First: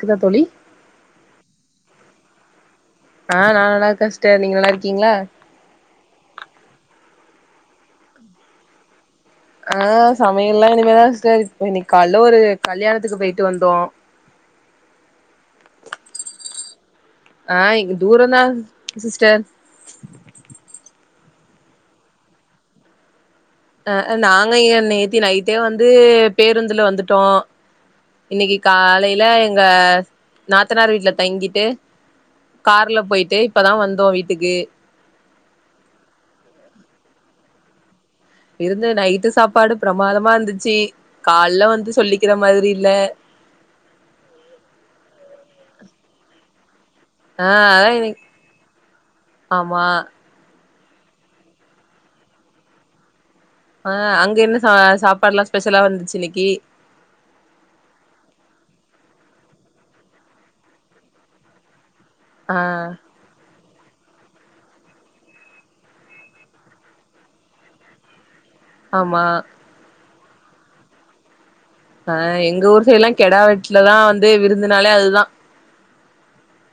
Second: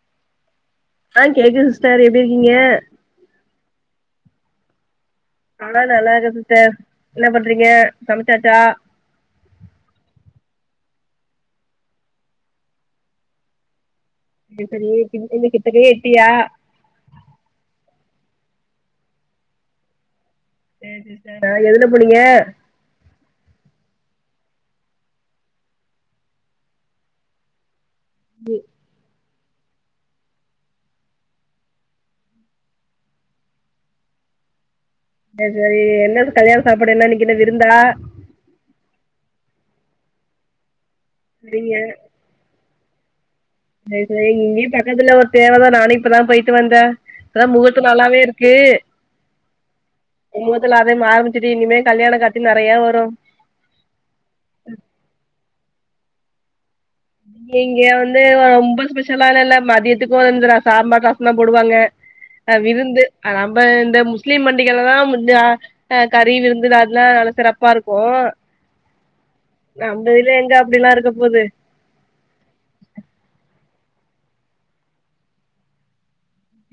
கதா தோழி ஆஹ் கேக்குது சிஸ்டர் எப்படி இருக்கீங்க ஆஹ் நல்லாருக்கே சிஸ்டர் நீங்க நல்லா இருக்கீங்களா ஆனா நல்லா இருகே சிஸ்டர் என்ன பண்றீங்க சமைச்சாச்சா ஆஹ் சமையல் எல்லாம் இனிமேதான்சிஸ்டர் இன்னைக்கு கால ஒரு கல்யாணத்துக்கு போயிட்டு வந்தோம் ச என் கத்தக்கு ஏட்டிய தூரந்தான் சிஸ்டர் சரி ச எதுன புனீங்க அஹ நாங்க ஏன் நேத்தி நைட்டே வந்து பேருந்துல வந்துட்டோம் இன்னைக்கு காலையில அங்க நாத்தனார் வீட்டுல தங்கிட்டு கார்ல போயிட்டு இப்பதான் வந்தோம் வீட்டுக்கு சரி சரி என்ன கல்யண சாப்பிடடு என்ன இருந்தா [unintelligible] இருந்து நைட்டு சாப்பாடு பிரமாதமா இருந்துச்சு கால்ல வந்து சொல்லிக்கிற மாதிரி இல்ல சேரி சேரி இங்கேயும் பக்கத்தல ஒரு தேவைதான் நானும் இப்பதான் போயிட்டு வந்தேன் ஆ அதான் முகூர்த்த அதா இன்னைக் நாளாவே இருக்கு ஆமா முகூ இல்ல அதான் ஆரம்பிச்சுட்டு இனிமே கல்யாணம் காட்தி நெறய வரும் ஆஹ் அங்க என்ன ச சாப்பாடு எல்லாம் ஸ்பெஷலா வந்துச்சு இன்னைக் கி இங்க வந்து ரொம்ப ஸ்பெஷல்லாம் இல்ல மதியத்துக்கும் அந்த சாம்பார் ரசம் தான் போடுவாங்க அஹ் ஆ விருந்து நம்ம இந்த முஸ்லீம் பண்டிகல்லாம் முச்ஹ் கறி விருந்தது அதெல்லாம் நல்லா சிறப்பா இருக்கும் ஆமா டெய்லியும் எங்க அப்படியெல்லாம் இருக்க போகுது அஹ் எங்க ஊர் சைடுல்லாம் கெடா வெட்லதான் வந்து விருந்தனாலே அதுதான்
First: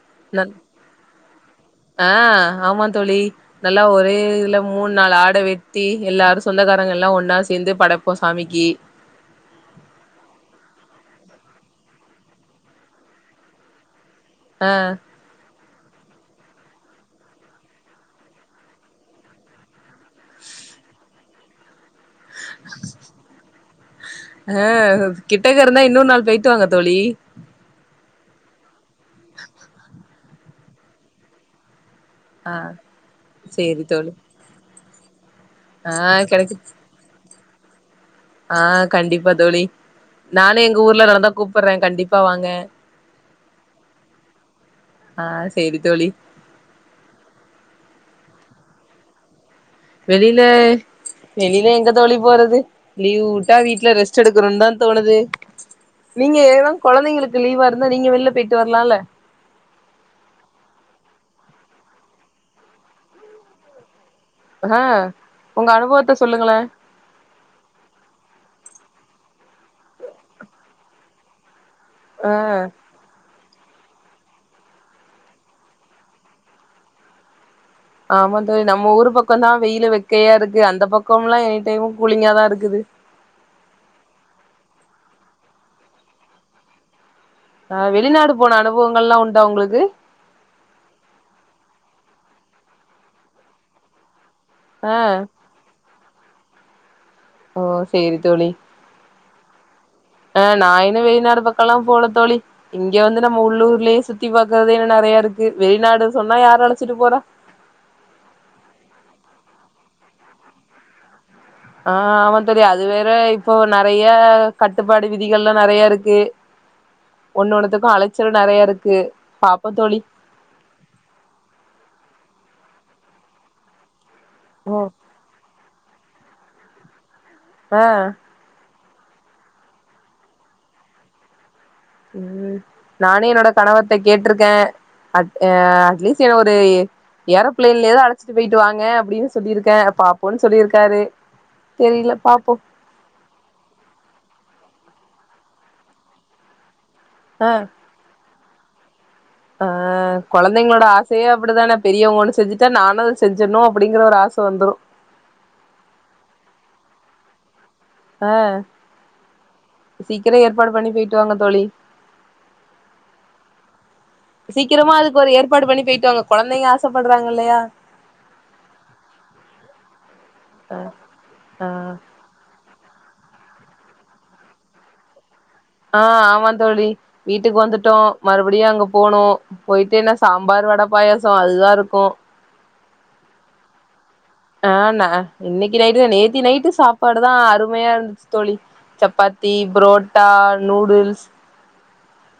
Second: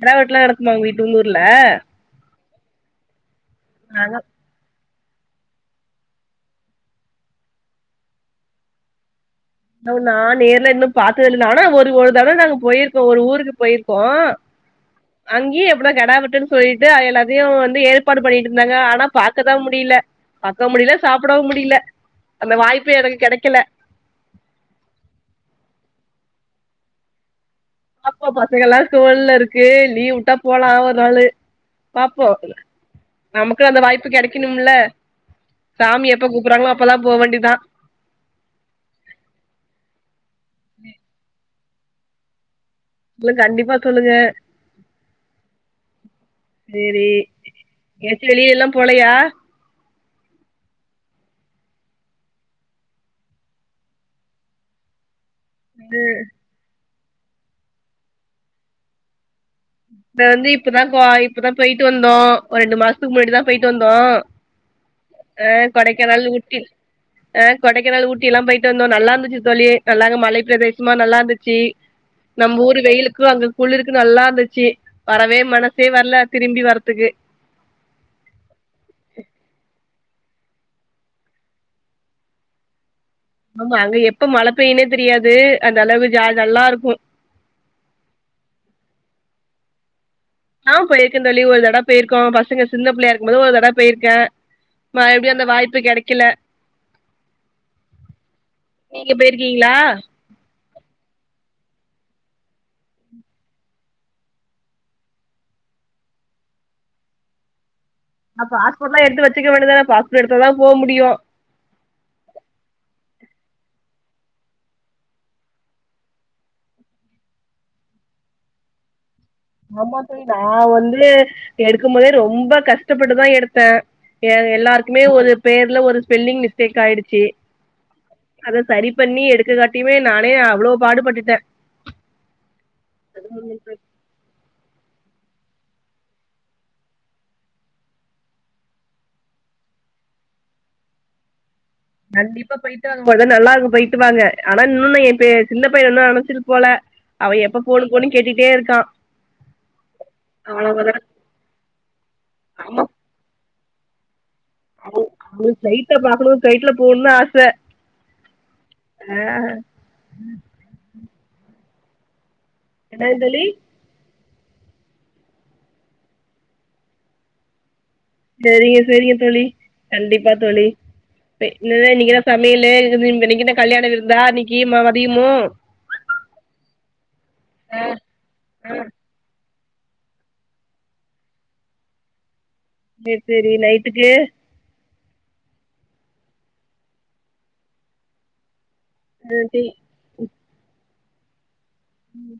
கெடாவெட்லாம் நடக்குமா உங்க வீட்டு உங்க ஊர்ல ஆ ஆமா தோழி நல்லா ஒரே நாங்க இதுல மூணு நாள் ஆட வெட்டி எல்லாரும் சொந்தக்காரங்கள் எல்லாம் ஒன்னா சேர்ந்து படைப்போம் சாமிக்கு நான் நேர்ல இன்னும் பார்த்தது இல்ல ஆனா ஒரு ஒரு தடவை நாங்க போயிருக்கோம் ஒரு ஊருக்கு போயிருக் கோம் ஆ அங்கயே எ அ கடா விட்டுன்னு சொல்லிட்டு எல்லாத்தையும் வந்து ஏற்பாடு பண்ணிட்டு இருந்தாங்க ஆனா பாக்கதான் முடியல பாக்க முடியல சாப்பிடவும் முடியல அந்த வாய்ப்பு எனக்கு கெடக்கல அஹ் கிட்டக்க இருந்தா இன்னொரு நாள் போய்ட்டு வாங்க தோழி அப்ப பசங்கல்ல கோல்ல இருக்கு லீவுட்டா போலம் ஒரு நாளு ஆ பாப்போம் நமக்கு அந்த சேரி வாய்ப்பு தோழி கிடைக்கணும்ல ஆ சாமி எப்ப கூப்பிறாங்களோ அப்பதான் போ வேண்டிதான் ஆஹ் கண்டிப்பா தோழி நானும் எங்க ஊர்ல நடந்தா கூப் பறேன் கண்டிப்பா வாங்க இல்ல கண்டிப்பா சொல்லுங்க ஆ சேரி தோழி சேரி ஏசி வெளிய எல்லாம் போலையா வெளியில வெளியில எங்க தோழி போறது லீவ் விட்டா வீட்டுல ரெஸ்ட் எடுக்கனும்னு தான் தோணுது நீங்க ஏதாம் குழந்தைங்களுக்கு லீவா இருந்தா நீங்க வெளில போயிட்டு வரலாம்ல நா வந்து இப்பதான் கோ இப்பதான் போயிட்டு வந்தோம் ஒரு ரெண்டு மாசத்துக்கு முன்னாடிட்டு தான் போயிட்டு வந்தோம் ஆ அஹ் உங்க அனுபவத்த கொடைக்கநாள் சொல்லுங்களே ஊட்டி ஆஹ் கொடைக்கனல்ஊட்டி எல்லாம் போயிட்டு வ நல்லா இருந்துச்சு தோழி நல்லா மலை பிரதேசமா நல்லா இருந்துச்சு ஆ நம்ம ஊரு வெயிலுக்கும் அங்க குளுருக்கு நல்லா இருந்துச்சு வரவே மனசே வர்ல திரும்பி வரத்துக்கு ஆமா தோழி நம்ம ஊரு பக்கோந்தா வெயிலு வெ கக்கையா இருக்கு அந்த பக்கம்ல்லா எனி டைமு கூலிங்காாதா இருக்குது ஆமா அங்க எப்ப மழ பெய்னே தெரியாது அந்த அளவு ஜா நல்லா இருக்கு அ வெளிநாடு போன அனுபவங்கள்ல்லா உண்டா உங்களுக்கு ஆ போயிருக்க தோழி ஒரு தடவ பேய்ருக்கோ பசங்க சின்ன பிள்ளையா இருக்கும் போது ஒரு தடவ பேய்ருக்க ஆ மா எப்டியு அந்த வாய்ப்பு கெடைக் கில ஓ செரி தோழி நீங்க பேய்ருக்கீங்ளா அ நா இன்னு வெளிநாடு பக்கோல்லா போல தோழி இங்க வந்து நம்ம உள்ளூர்லே சுத்தி பாக்கறதே இன்னு நெறையா இருக்கு வெளிநாடு சொன்னா யார் அழச்சிட்டு போறா ஆ பாஸ்போட்லா எடுத்து வச்சுக்க வேண்டிதான பாஸ்போட் எடுத்தாதா போ முடியு ஆ ஆமா தோழி அது வேற இப்போ நறைய கட்டுப்பாடு விதிகள்னு நறைய இருக்கு ஒன்னு ஒண்ணுத்துக்கு அலச்சல் நறைய இருக்கு ஆமா தோழி நா வந்து எடுக்கும் போதே ரொம் ப கஷ்டப்பட்டுதா எடுத்த எ ஓ எல்லாருக்குமே ஒரு பேர்ல ஒரு ஸ்பெல்லிங் மிஸ்டேக் ஆய்டுச்சு அ சரி பண்ணி எடுக்க காட்டியுமே நானே அவ்ளோ பாடுபட்டுட்ட ம் நானே என்னோட கனவத்தை கேட்ருக் க அ அட்லீஸ் என்ன ஒரு ஏரோபிளைன்லயாது அழச்சிட்டு போய்ட்டு வாங்க அப்டின்னு சொல்லிருக்க பா்ப்புன்னு சொல்லிருக்காரு கண்டிப்பா போய்ட்டு வாங்க மொத நல்லா இருக்கு போய்ட்டு வாங்க ஆனா இன்னொன்னு என் இப்ப சின்ன பைய இன்னு அழசிட்டு போல அவ ஆ எப்ப போணு போனு கேட்டுட்டே இருக் தா ஆ கொழந்தைங்களோட ஆசையே அப்டிதான பெரியவங்க ஒன்னு செஞ்சுட்டா ஆமா நானு செஞ்சிட்ணு அப்டிங்கிற ஒரு ஆச வந்துரு அவ அவனுக்கு ப்ளைட்ட பாக்கணு ப்ளைட்ல பூணு ஆச அ ஆ சீக்கிரோ ஏற்பாடு பண்ணி போய்ட்டு வாங்க தோழி என்னாது தோழி சீக்கிரமா அதுக்கு ஒரு ஏற்பாடு பண்ணி போய்ட்டு வாாங்க கொழந்தைங்க ஆசைப்படுறாங்க இல்லையா செரிங்க செரிங்க தோழி கண்டிப்பா தோழி ஆ என்ன தா இன்னிக்கு என்ன சமையலு இன் இன்னைக்கு என்ன கல்யாண விருந்தா இன்னிக்கு ம மதியமு ஆ ஆமாந்தோழி வீட்டுக்கு வந்துட்டோ மறுபடியு அங்க போனு போய்ட்டே என்ன சாம்பார் வட பாயசோ அதுதா இருக்கு சேர் சேரி நைட்டுக்கு ஆஹ் ந இன்னைக்கு நைட்டு தா நேத்தி நைட்டு சாப்பாடு தா அருமையா இருந்துச்சு தோழி ஆ சப்பாத்தி டீ பரோட்டா நூடுல்ஸ் உம்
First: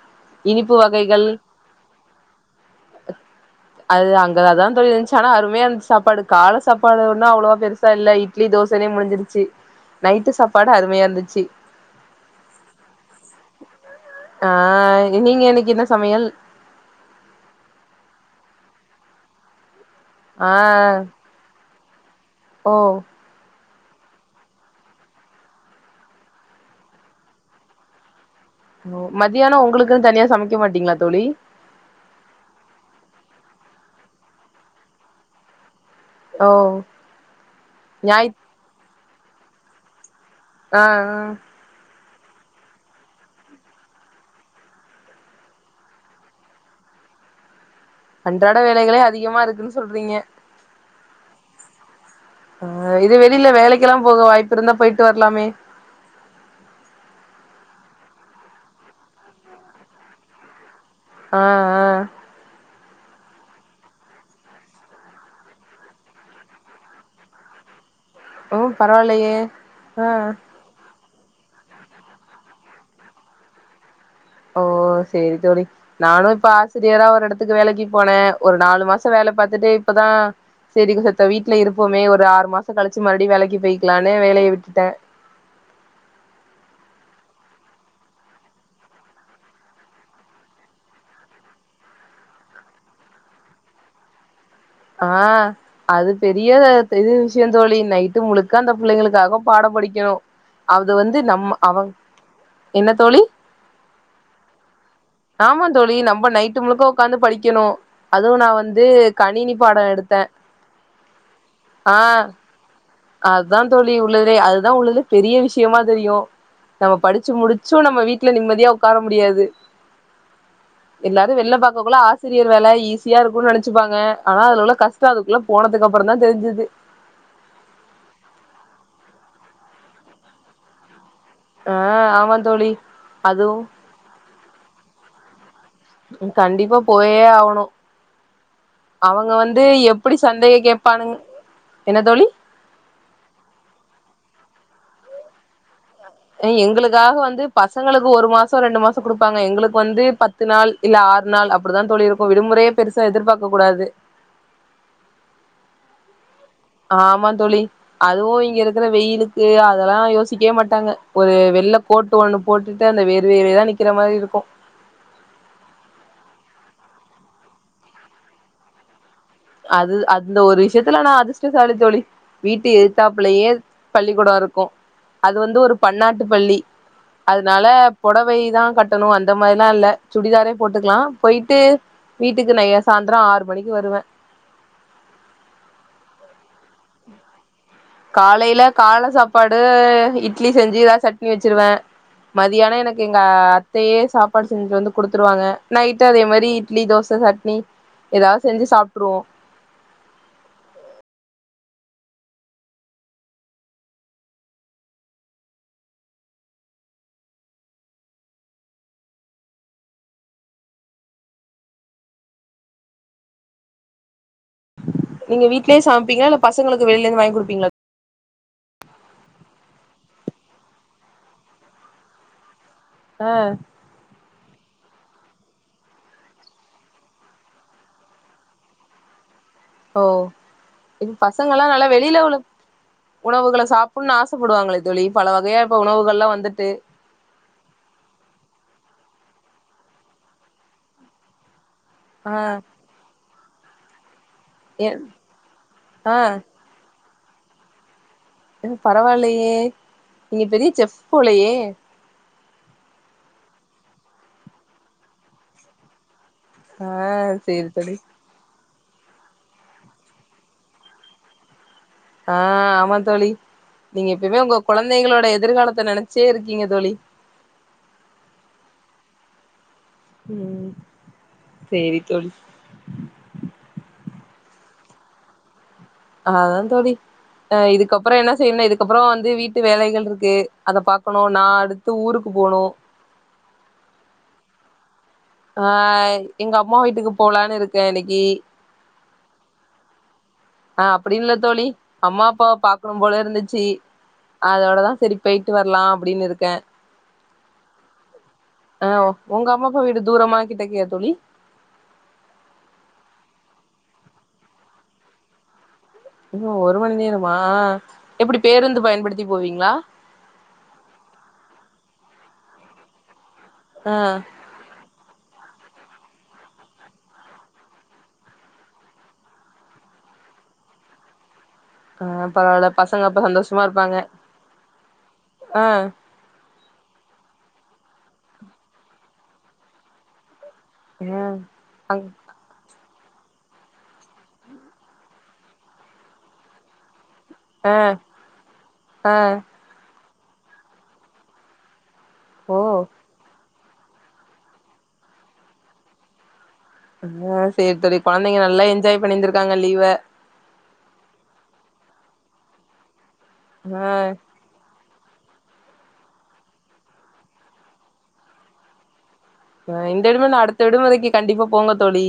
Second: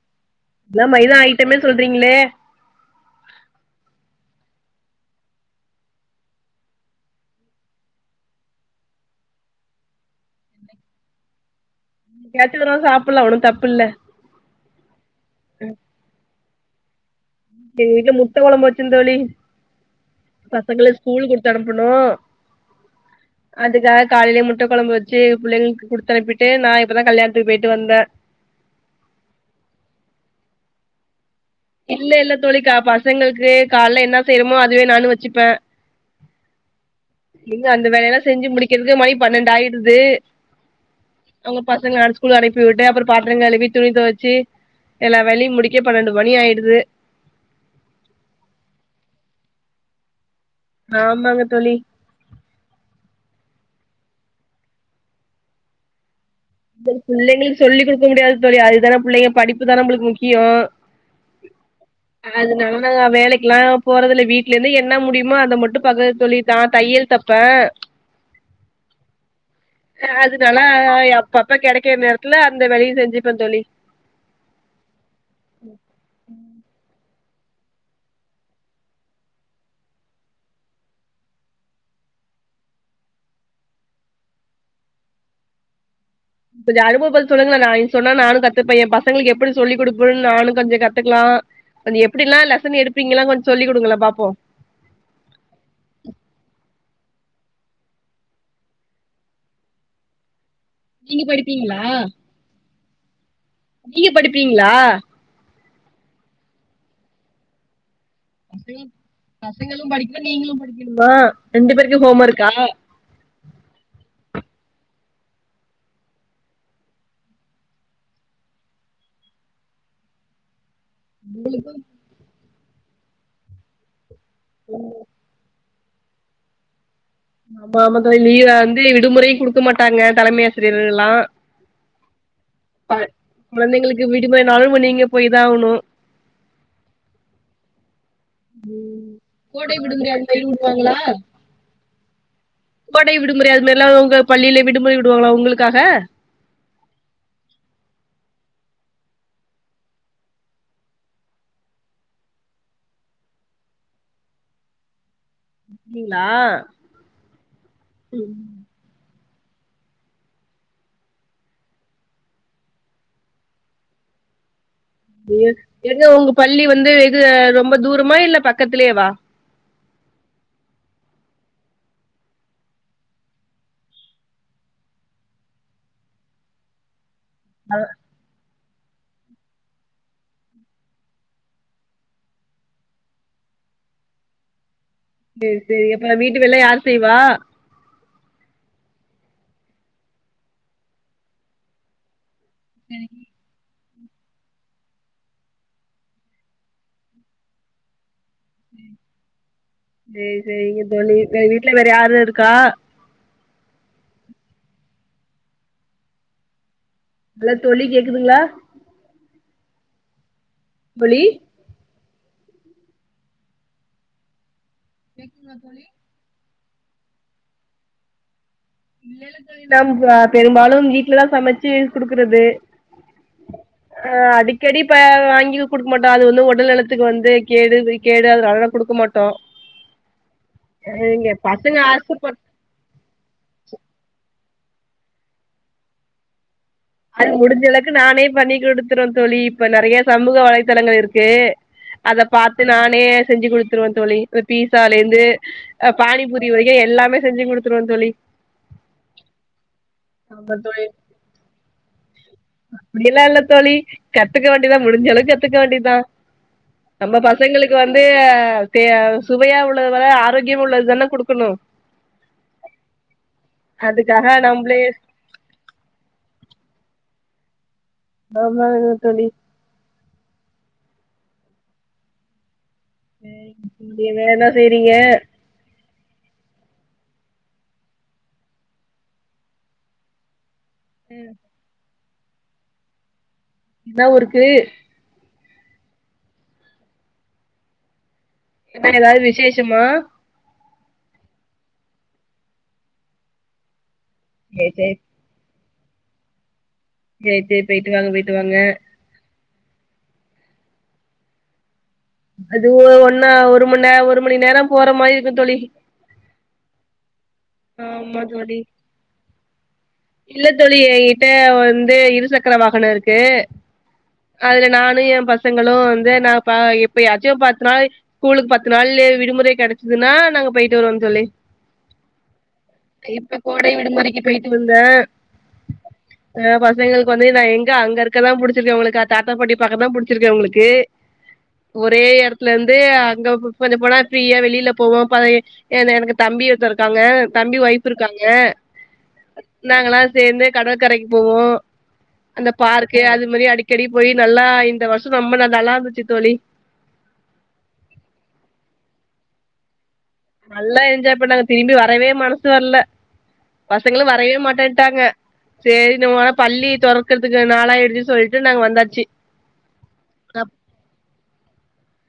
இனிப்பு எல்லா மைதா வகைகள் ஐட்டமே சொல்றீங்களே ங்க அத தா தோழி இருந்துச்சு ஆனா அருமையா இருந்துச்சு சாப்பாடு கால சாப்பாடு ஒனா அவ்வளவா பெருசா இல்லை இட்லி தோசையனே முடிஞ்சிருச்சு நைட்டு சாப்பாடு அருமையா இருந்துச்சு கேத்து வரான் சாப்பிடலா ஒன்னு தப்புல்ல ஆஹாய் நீங்க இன்னைக்கு என்ன சமையல் எங்க வீட்ல முட்ட குழம்பு வச்ச தோழி ஆ பசங்கல ஸ்கூல் கொடுத்து அனுப்பணு ஓ அதுக்காக காலையிலயே முட்ட கொழம்பு வச்சு பிள்ளைங்களுக்கு குடுத்து அனுப்பிட்டு நா இப்பதா கல்யாணத்துக்கு போயிட்டு வந்த மதியானோ உங்களுக்குன்னு தனியா சமைக்க மாட்டீங்களா தோழி இல்ல இல்ல தோழிக்கா பசங்களுக்கு கால என்ன செய்யறோமோ அதுவே நானு வச்சுப்ப ஓ இன்ன அந்த வேலெல்லா ஞாய் செஞ்சு முடிக்கிறதுக்கு மணி பன்னெண்டு ஆயி அது ஆஹ் ஹ் ஸ்கூல் அனுப்பி விட்டு அப்புற பாத்திரம் கழுவி துணி துவச்சு எல்லாம் வேலை முடிக்க பன்னெண்டு மணி ஆய்டு து அன்றாட வேலைகளே அதிகமா இருக்குன்னு சொல்றீங்க ஆமாங்க தோழி அஹ் இது வெளில வேலைக்கு க்கெல்லா போக வாய்ப்பு இருந்தா போயிட்டு வரலாமே பிள்ளைங்களுக்கு சொல்லி கொடுக்க முடியாது தோழி அதுதானே பிள்ளைங்க படிப்பு தானே நம்மளுக்கு முக்கியோ ஆ அதுனால நாங்க வேலைக்கு ல்லாம் போறதுல வீட்ல இருந்து என்ன முடியுமோ அதை மட்டும் பன்னுவ தோழி நான் தையல் தைப்பேன் ஓ பரவாயில்லையே ஆஹ் அதனால அப்பப்ப கிடைக்கற நேரத்துல அந்த வேலையையும் செஞ்சுப்பேன் தோழி ஓ சரி தோழி நானும் இப்ப ஆசிரியரா ஒரு இடத்து த்துக்கு வேலைக்கு போனேன் ஒரு நாலு மாசம் வேலை பார்த்துட்டு இப்பதான் சரி செத்த வீட்டுல இருப்போமே ஒரு ஆறு மாசம் கழிச்சு மறுபடியும் வேலைக்கு போயக்கலான்னு வேலைய விட்டுட்டேன் கொஞ்சம் அனுபவம் பாத்து சொல்லுங்களன் நான் சொன்னா நானும் கத்துப்பேன் என் பசங்களுக்கு எப்படி சொல்லி கொடுப்பன்னு நானும் கொஞ்சம் கத்துக்கலாம் கொஞ்சம் எப்படிலாம் லெசன் எடுப்பீங்களாம் கொஞ்சம் சொல்லி கொடுங்கங்களா பாப்போம் ஆஹ் அது பெரிய விஷயம் தோழி நைட்டு முழுக்க அந்த பிள்ளைங்களுக்காக பாடம் படிக்கணும் நீங்க படிப்பீங்களா என்ன தோழி நீங்க படிப்பீங்களா ஆமா தோழி நம்ம நைட்டு முழுக்க உட்காந்து படிக்கணும் ப பசங்களும் எடுத்தே படிக்கணும் நீங்களும் படிக்கணுமா ரெண்டு பேருக்கும் ஹோம் ஒர்க்கா அதுதான் தோழி உள்ளதே அதுதான் உள்ளது பெரிய விஷயமா தெரியும் நம்ம படிச்சு முடிச்சும் நம்ம வீட்டுல நிம்மதியா உட்கார முடியாது எல்லாரும் வெள்ள பார்க்கக்குள்ள ஆசிரியர் வேலை ஈசி ஈசியா இருக்கும்ன்னு நினைச்சப்பாங்க ஆனா அதுல உள்ள கஷ்டம் அதுக்குள்ள போனதுக்கு அப்பறம் தா தெரிஞ்சது ஆமா ஆமா தலை லீவ வந்து விடுமுறையும் கொடுக்க மாட்டாங்க தலைமை ஆசிரியர்கள் எல்லாம் ஆ ஆமா தோழி ப அதுவு குழந்தைங்களுக்கு விடும நாலும் ப நீங்க போய்தாகணு கண்டிப்பா போயே ஆகணு கோடை விடுமுறை அது மாரி சந்தைய விடுவாங்களா கேப்பானுங் என்ன தோழி கோடை விடுமுறை அது மாறில அவங்க பள்ளியில விடுமுறை விடுவாங்களா உங்களுக்காக எங்களுக்காக வந்து பசங்களுக்கு ஒரு மாசம் ரெண்டு மாசம் கொடுப்பாங்க எங்களுக்கு வந்து பத்து நாள் இல்ல ஆறு நாள் அப்படிதா தோழி இருக்கும் விடுமுறையே பெருசா எதிர்பார்க்க கூடாது ங்களா ஆமா தோழி அதுவு இங்க இருக்கிற வெயிலுக்கு அதெல்லா யோசிக்கவே மாட்டாங்க ஒரு வெள்ள கோட்டு ஒண்ணு போட்டுட்டு அந்த வேர்வையிலேயே நிக்கற மாரி இருக்கும் ஏது உங்க பள்ளி வந்து எது ரொம்ப தூரமா இல்ல பக்கத்துிலயேவா அது அந்த ஒரு விஷயத்துல நான் அதிர்ஷ்டசாலி தோழி வீட்டு எத்தாப்புள்ளையே பள்ளிக்கூடம் இருக்கும் அது வந்து ஒரு பன்னாட்டு பள்ளி அதனால ஆ புடவைதான் கட்டணும் அந்த மாரிிலாம் இல்ல சுடிதாரே போட்டுக்கலா போயிட்டு வீட்டுக்கு நைய சாய்ந்திரம் ஆறு மணிக்கு வருவேன் சேரி சேரி அப்ப வீட்டு வேலலா யார் செய்வா காலையில கால சாப்பாடு இட்லி செஞ்சு ஏதா சட்னி வச்சிருவேன் மதியானம் எனக்கு எங்க சாப்பாடு செஞ்சுட்டு வந்து குடுத்துருவாங்க நைட்டு அதே மாரி இட்லி தோச சட்னி ஏதாவது செஞ்சு சாப்பிட்டுருவோம் சேரி சேரி இங்க தோனி வேற வீட்டுல வேற யாாரும் இருக்கா ஹலோ தோழி கேக்குதுங்களா [unintelligible] நீங்க கேக்குதா வீடலயே தோழி சமைப்பீங்கள இல்ல பசங்களுக்கு வெளியிலே இருந்து வாங்கி கொடுப்பீங்களா நாம் பெரும்பாலும் வீட்டுலதான் சமைச்சு குடுக்குறது ஆ ஆஹ் அடிக்கு கெடிப்ப வாங்கி கொடுக்க மாட்டோம் அது வந்து உடல் நலத்துக்கு வந்து கேடு கேடு அததுனாலதா கொடுக்க மாட்டோம் ஓ இ பசங்கல்லாம் பசங்க நல்லா வெளியில ஆசப்பட் உள்ளள உணவுக்கு சாப்பிடனு ஆச ப்படுவாங்களே தோழி பல வகையா இப்ப உணவுகள்லாம் வந்துட்டு முடிஞ்சளக்கு நானே பண்ணி் கொடுத்துறோன் தோழி இப்ப நிறைய சமூக வலைத்தளங்கள் இருக்கு அத ஆ பார்த்து நானே செஞ்சு கொடுத்துிருவ அந்தவி எ பீஸாலேந்து் ஆ பானிபூரி வரைக்கும் எல்லாமே செஞ்சு குடுத்துருவே தோழி பரவாயில்யே நீ பெரிய செப் போலையே அப்டிளா இல்ல தோழி கத்துக்க வேண்டிதான் முடிஞ்ச அளவு கத்துக்க வேண்டிதான் ஆ நம்ம சேரி பசங்களுக்கு தோழி வந்து திய சுவையா உள்ளது வர ஆரோக்கியம் உள்ளது தானே கொடுக்கணும் ஆஹ் ஆமா தோழி நீங்க அதுக்காக எப்பயுமே உங்க நம்பளே குழந்தைகளோட எதிர்காலத்தை நினைச்சுட்டே இருக்கீங்க தோழி ஆமா தோழி உம் சரி தோழி வேறதான் செய்றீங்க அதான் தோழி அஹ் இதுக்கப்புறம் என்ன செய்யனா இதுக்கப்புறம் வந்து வீட்டு வேலைகள் இருக்கு அதை பாக்கணும் நான் த்து ஊருக்கு போனோம் என்ன ஊருக்கு ஆஹ் எங்க அம்மா வீட்டுக்கு போலான்னு இருக்கேன் இன்னைக்கு ஏதாவது விசேஷமா ஆஹ் அப்படி இல்ல தோழி அம்மா அப்பாவ பாக்கணும் போல இருந்துச்சு சேரி அதோடதான் சரி பேய ட்டு வரலாம் அப்டின்னு இருக்கேன் சேர் சேர் போயிட்டு வாங்க போயிட்டு வாங்க ஆ உங்க அம்மா அப்பா வீடு தூரமா கிட்ட கிட்டகியா தோழி அது ஒன்னா ஒரு மணி நே ஒரு மணி நேரம் போற மாரி இருக்கும் தொழி இன்னும் ஒரு மணி நேரம் ஆமா தோழி போவீங்களா இல்ல தோழி என்கிட்ட வந்து து இருசக்கர வாகனம் இருக்கு ஆ அதுல நானும் என் பச ங்களும் வந்து நா எப்ப யாச்சும் பத்து நாள் ஸ்கூலுக்கு பத்து நாள் விடுமுறை கிடைச்சிதுன்னா நாங்க போயிட்டு வருவோம் தோழி ஆஹ் இப்ப கோடை விடுமுறைக்கு போயிட்டு வந்தேன் ஆ ஆஹ் பசங்களுக்கு நான் எங்க அங்க இருக்கான்டிச்சிருக்கன் உங்களுக்கு தாத்தாட்டிய பாக்க தான் புடிச்சிருக்கே உங்களுக்கு ஆ க்கு அங் ஒரே இடத்துல இருந்து அங்க கொஞ்சம் போனா ஃப்ரீயா வெளியில போவோம் ப எனக்கு தம்பி ஒருத்த இருக்காங்க தம்பி ஒயிப் இருக்காங்க ஆ நாங்களாம் சேர்ந்து கடற்கரைக்கு போவோம் அந்த ஓ பார்க்கு அது மாரி அடி கெடி போய் நல்லா இந்த வருஷம் நம்ம நல்லா இருந்துச்சு தோழி ஆஹ் சரி சரி குழந்தைங்க நல்லா என்ஜாய் பண்ணிந்திருக்காங்க லீவ நல்லா என்ஜாய் பண்ணாங்க திரும்பி வரவே மனசு வரல ஆ பசங்களும் வரவே மாட்டேன் ட்டாங்க சரி ந உட பள்ளி தோறக்கறதுக்கு நாளா எடுச்சு சொல்லிட்டு நாங்க வந்தாச்சு ஹ் இந்த விடுமு இல்ல அடுத்த விடுமுறைைக்கு கண்டிப்பா போங்க தோழி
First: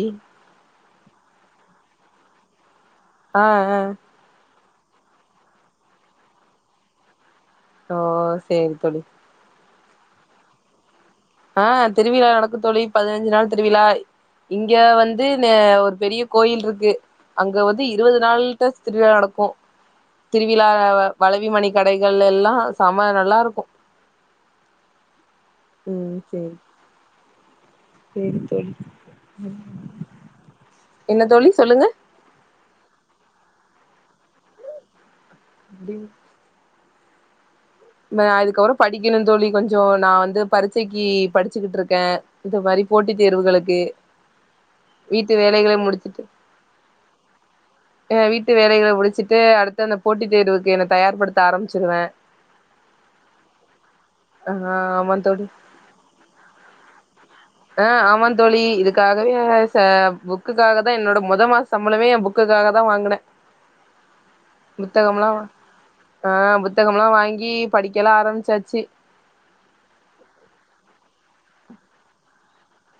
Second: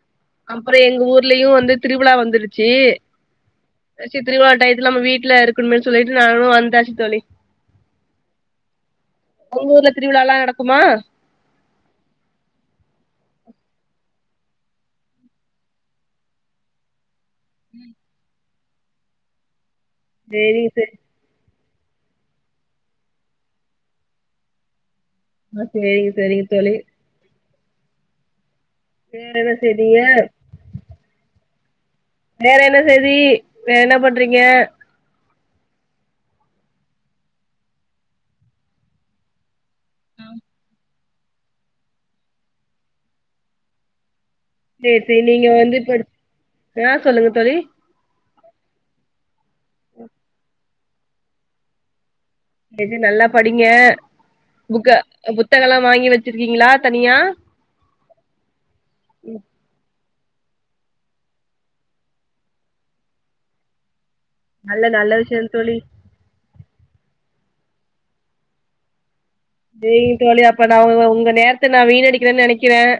அப்புறம் எங்க ஊர்லயும் வந்து திருவிழா வந்துருச்சு ஆ ஆ ச்சி திருவிழா டை இதுலாம நம்ம வீட்டுல இருக்கனும் சொல்லிட்டு நானும் வந்தாச்சு தோழி ஓ சரி தோழி உங்க ஊர்ல திருவிழாா லாம் நடக்குமா ஆஹ் திருவிழா நடக்கு தோழி பதினஞ்சு நாள் திருவிழா இங்க வந்து ஒரு பெரிய கோயில் இருக்கு அங்க வந்து இருபது நாள் திருவிழா நடக்கும் சேரிங்க திருவிழா வளவி மணிக்கு கடைகள் எல்லாம் செம நல்லா இருக்கும் ஆ சரிங்க சரிங்க தேரழி சேரி தோழி வேற என்ன செய்ய என்ன தோழி சொல்லுங்க வேற என்ன செய்தி வேற என்ன பண்றீங்க அடி அதுக்கப்புறம் படிக்கணும் சொல்லி கொஞ்சம் நான் வந்து பரிட்சைக்கு படிச்சுகிட்டு இருக்கேன் இந்த மாதிரி போட்டி தேர்வுகளுக்கு சேரி சேரி வீட்டு நீங்க வேலைகள வந்து முடிச்சுட்டு இப்ப ஆ சொல்லுங்க தோழி ட்டு வேலைகளை முடிச்சிட்டு த்து அடுத்து அந்த போட்டி தேர்வுக்கு என தயார்படுத்த ஆரம்பிச்சிருவேன் சேரி சேரி நல்லா படிங்க ஆ புக்க ஆமா தோழி புத்தகம் எல்லாம் வாங்கி வச்சிருக்கீங்களா தனியா ஆஹ் ஆமா தோழி இதுக்காகவே ம் ச புக்குக்காக தான் என்னோட மொல் மாச சம்பளமே என் புக்குக்காக தான் வாங்குனேன் நல்ல நல்ல விஷயம் தோழி புத்தகம் லாம் வாங்கி படிக்கலாம் ஆரம்பிச்சாச்சு சேரிங்க தோழி அப்ப நான் உ உங்க நேரத்த நான் வீணடிக்கிறேன்னு நினைக்கிறேன்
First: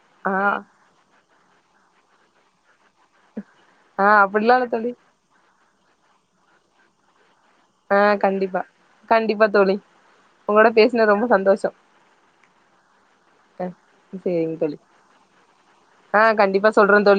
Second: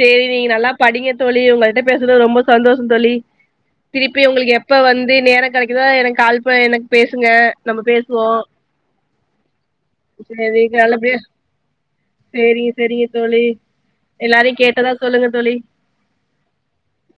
சேரி ஆ நீங்க நல்லா படிங்க தோழி உங்கள்ட்ட பேசுனது ரொம்ப சந்தோஷம் தோழி ஆ திருப்பி உங்களுக்கு அப்டிலா இல்ல எப்ப தோழி வந்து நேரம் கிடைக்குதா எனக்கு கால் பன்னி எனக்கு பேசுங்க நம்ம ஆஹ் பேசுவோ கண்டிப்பா கண்டிப்பா தோழி உங்களோட பேசுனது ரொம்ப சந்தோஷம் சேரி சரிங்க தோழி சேரிங்க எல்லாரையும் தோழி கேட்டதா சொல்லுங்க தோழி ஆ கண்டிப்பா சொல்றே தோழி